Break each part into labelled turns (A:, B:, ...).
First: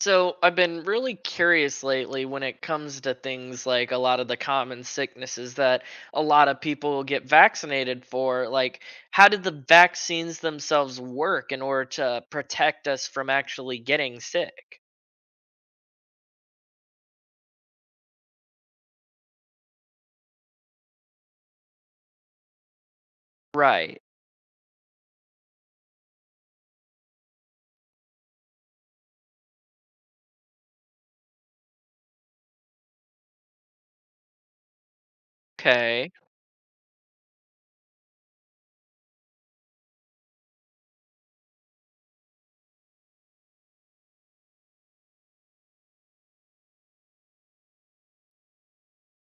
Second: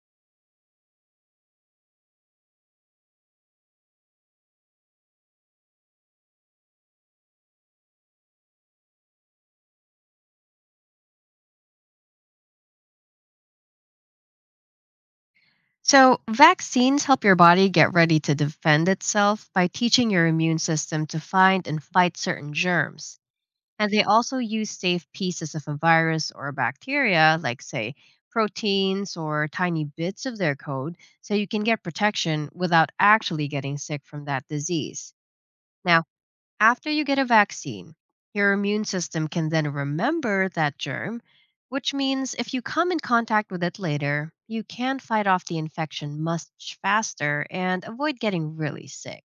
A: So I've been really curious lately when it comes to things like a lot of the common sicknesses that a lot of people get vaccinated for. Like, how did the vaccines themselves work in order to protect us from actually getting sick?
B: So, vaccines help your body get ready to defend itself by teaching your immune system to find and fight certain germs. And they
A: Right.
B: also use safe pieces of a virus or a bacteria, like, say, proteins or tiny bits of their code, so you can get protection without actually getting sick from that disease. Now,
A: Okay.
B: after you get a vaccine, your immune system can then remember that germ, which means if you come in contact with it later, you can fight off the infection much faster and avoid getting really sick.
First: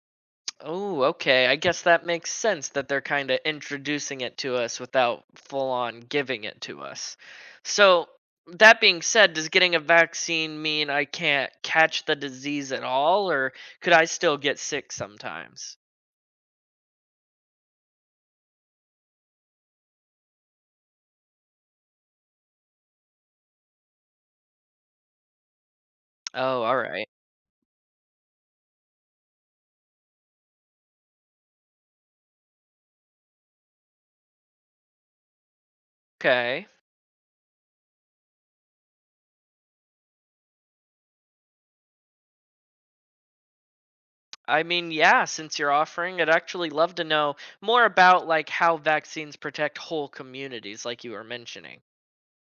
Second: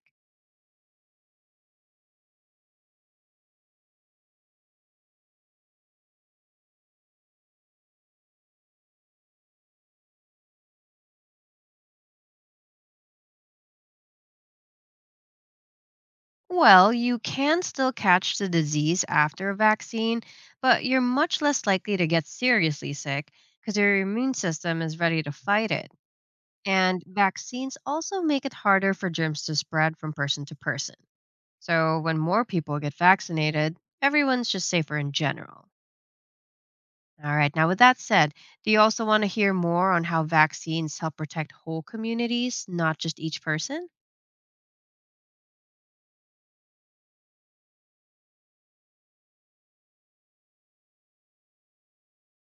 A: Oh, okay. I guess that makes sense that they're kind of introducing it to us without full on giving it to us. So, that being said, does getting a vaccine mean I can't catch the disease at all, or could I still get sick sometimes?
B: Well, you can still catch the disease after a vaccine, but you're much less likely to get seriously sick because your immune system is ready to fight it.
A: Oh, all
B: And
A: right.
B: vaccines also make it harder for germs to spread from person to person. So when more people get vaccinated, everyone's just safer in general.
A: Okay.
B: All right. Now, with that said, do you also want to hear more on how vaccines help protect whole communities, not just each person?
A: I mean, yeah, since you're offering, I'd actually love to know more about like how vaccines protect whole communities like you were mentioning.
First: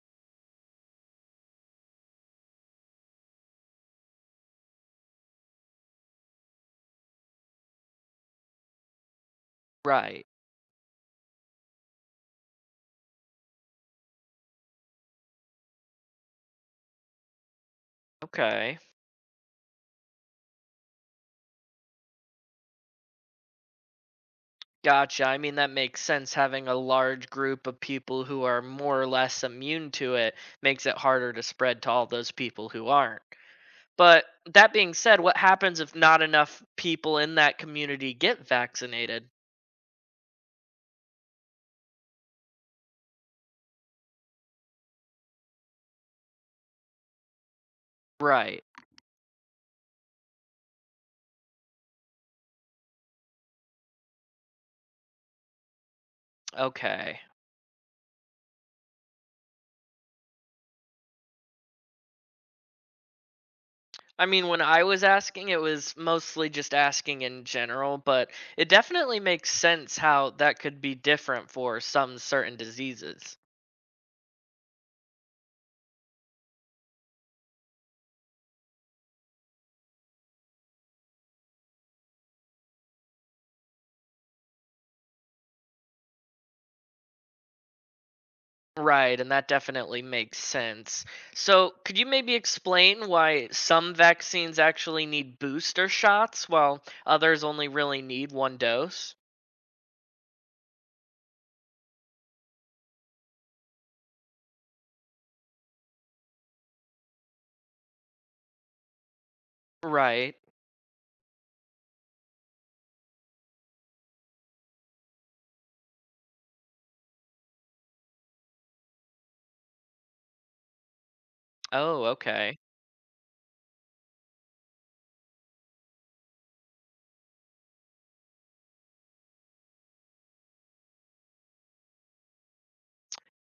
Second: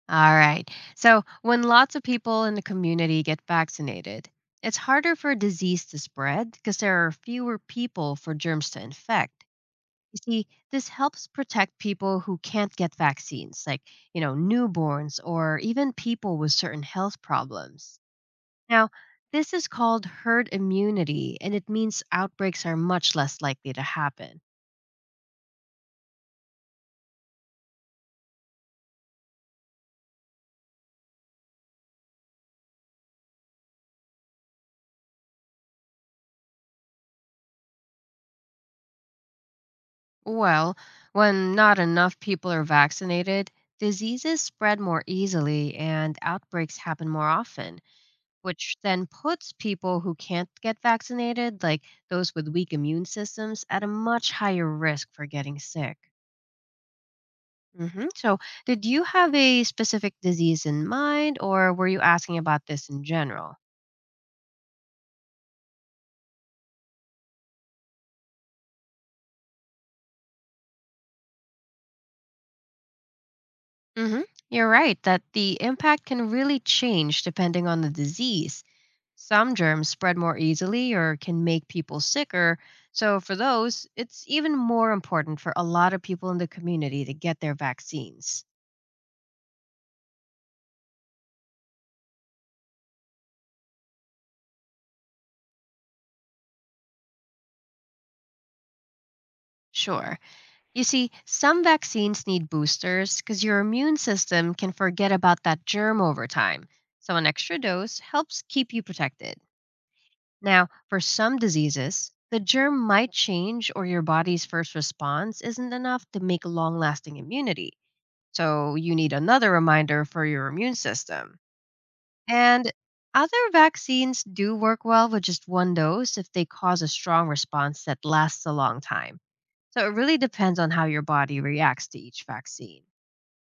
B: All right. So, when lots of people in the community get vaccinated, it's harder for a disease to spread because there are fewer people for germs to infect. You
A: Right.
B: see, this helps protect people who can't get vaccines, like, you know, newborns or even people with certain health problems.
A: Okay.
B: Now, this is called herd immunity, and it means outbreaks are much less likely to happen.
A: Gotcha. I mean, that makes sense. Having a large group of people who are more or less immune to it makes it harder to spread to all those people who aren't. But that being said, what happens if not enough people in that community get vaccinated?
B: Well, when not enough people are vaccinated, diseases spread more easily and outbreaks happen more often,
A: Right.
B: which then puts people who can't get vaccinated, like those with weak immune systems, at a much higher risk for getting sick.
A: Okay.
B: So, did you have a specific disease in mind, or were you asking about this in general?
A: I mean, when I was asking, it was mostly just asking in general, but it definitely makes sense how that could be different for some certain diseases.
B: hmm You're right that the impact can really change depending on the disease. Some germs spread more easily or can make people sicker. So, for those, it's even more important for a lot of people in the community to get their vaccines.
A: Right, and that definitely makes sense. So, could you maybe explain why some vaccines actually need booster shots while others only really need one dose?
B: Sure. You see, some vaccines need boosters because your immune system can forget about that germ over time. So, an extra dose helps keep you protected.
A: Right.
B: Now, for some diseases, the germ might change or your body's first response isn't enough to make long lasting immunity. So, you need another reminder for your immune system.
A: Oh, okay.
B: And other vaccines do work well with just one dose if they cause a strong response that lasts a long time. So, it really depends on how your body reacts to each vaccine.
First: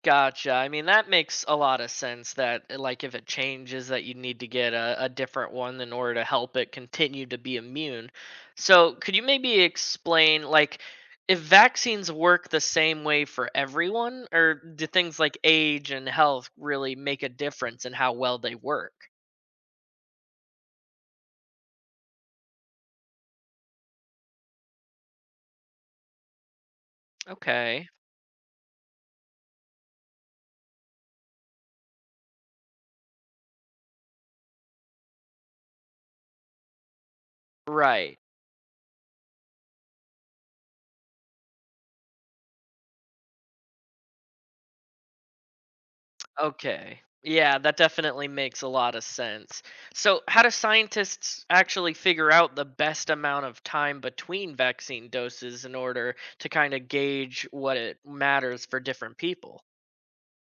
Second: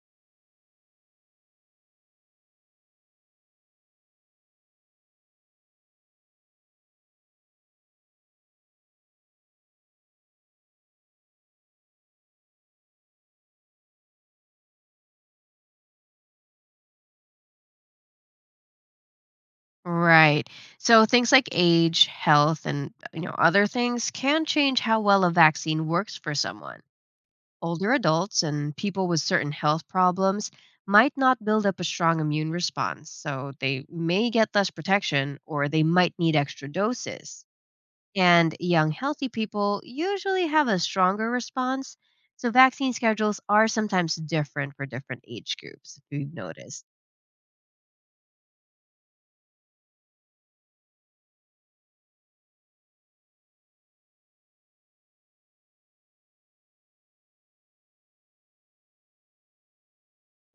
A: Gotcha. I mean, that makes a lot of sense that, like, if it changes, that you need to get a different one in order to help it continue to be immune. So, could you maybe explain, like, if vaccines work the same way for everyone, or do things like age and health really make a difference in how well they work?
B: Right. So things like age, health and you know other things can change how well a vaccine works for someone.
A: Okay.
B: Older adults and people with certain health problems might not build up a strong immune response, so they may get less protection or they might need extra doses.
A: Right.
B: And young, healthy people usually have a stronger response, so vaccine schedules are sometimes different for different age groups, if you've noticed.
A: Okay, yeah, that definitely makes a lot of sense. So, how do scientists actually figure out the best amount of time between vaccine doses in order to kind of gauge what it matters for different people?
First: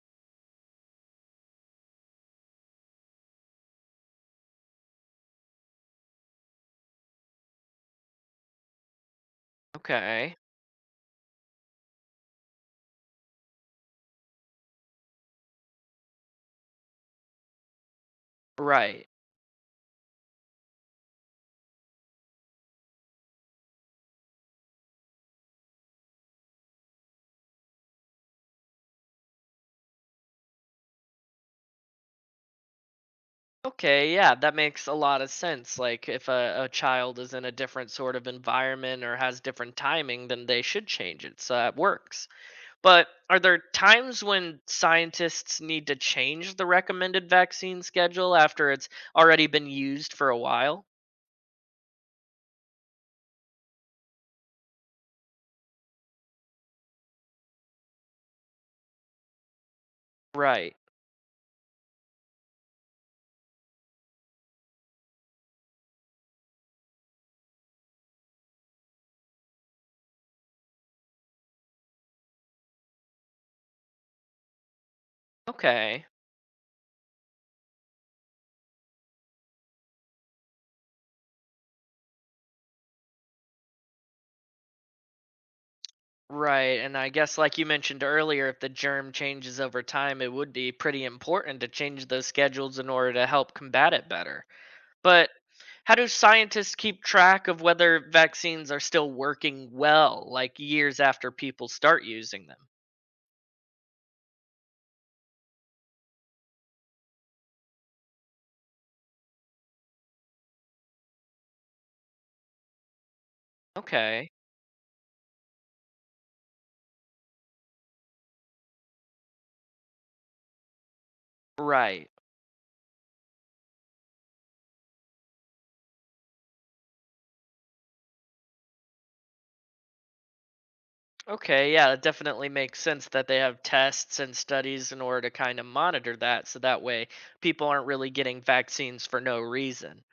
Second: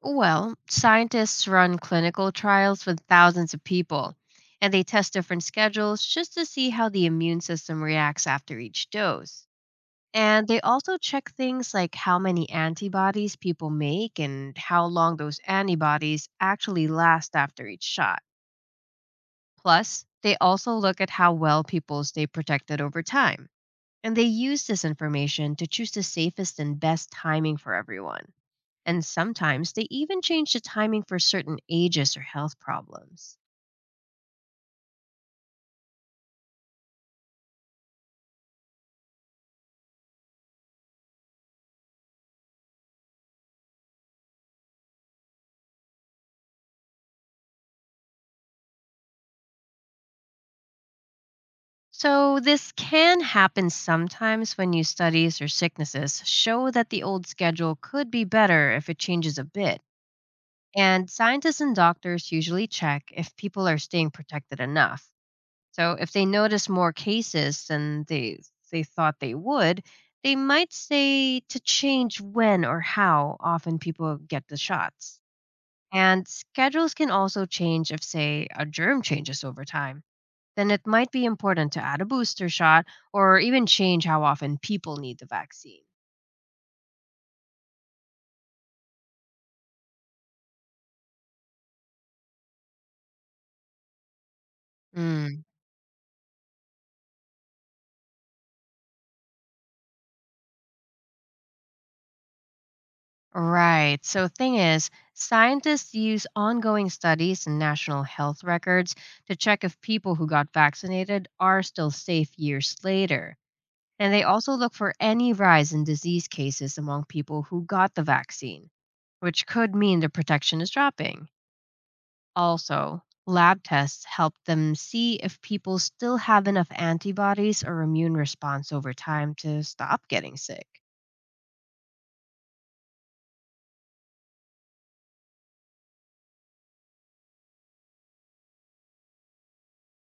B: Well, scientists run clinical trials with thousands of people, and they test different schedules just to see how the immune system reacts after each dose.
A: Okay.
B: And they also check things like how many antibodies people make and how long those antibodies actually last after each shot.
A: Right.
B: Plus, they also look at how well people stay protected over time. And they use this information to choose the safest and best timing for everyone. And sometimes they even change the timing for certain ages or health problems.
A: Okay, yeah, that makes a lot of sense. Like if a child is in a different sort of environment or has different timing, then they should change it. So that works. But are there times when scientists need to change the recommended vaccine schedule after it's already been used for a while?
B: So, this can happen sometimes when new studies or sicknesses show that the old schedule could be better if it changes a bit.
A: Right.
B: And scientists and doctors usually check if people are staying protected enough. So if they notice more cases than they thought they would, they might say to change when or how often people get the shots.
A: Okay.
B: And schedules can also change if say a germ changes over time. Then it might be important to add a booster shot or even change how often people need the vaccine.
A: Right. And I guess, like you mentioned earlier, if the germ changes over time, it would be pretty important to change those schedules in order to help combat it better. But how do scientists keep track of whether vaccines are still working well, like years after people start using them?
B: Right. So, thing is, scientists use ongoing studies and national health records to check if people who got vaccinated are still safe years later. And they
A: Okay.
B: also look for any rise in disease cases among people who got the vaccine, which could mean the protection is dropping.
A: Right.
B: Also, lab tests help them see if people still have enough antibodies or immune response over time to stop getting sick.
A: Okay, yeah, it definitely makes sense that they have tests and studies in order to kind of monitor that so that way people aren't really getting vaccines for no reason.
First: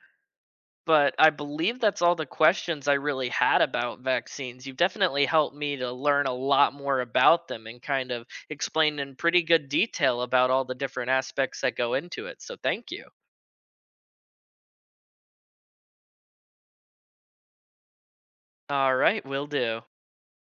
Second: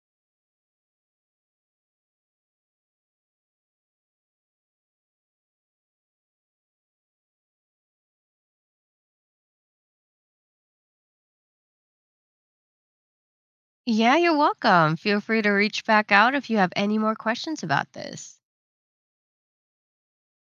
A: But I believe that's all the questions I really had about vaccines. You've definitely helped me to learn a lot more about them and kind of explain in pretty good detail about all the different aspects that go into it. So thank you.
B: Yeah, you're welcome. Feel free to reach back out if you have any more questions about this.
A: All right, will do.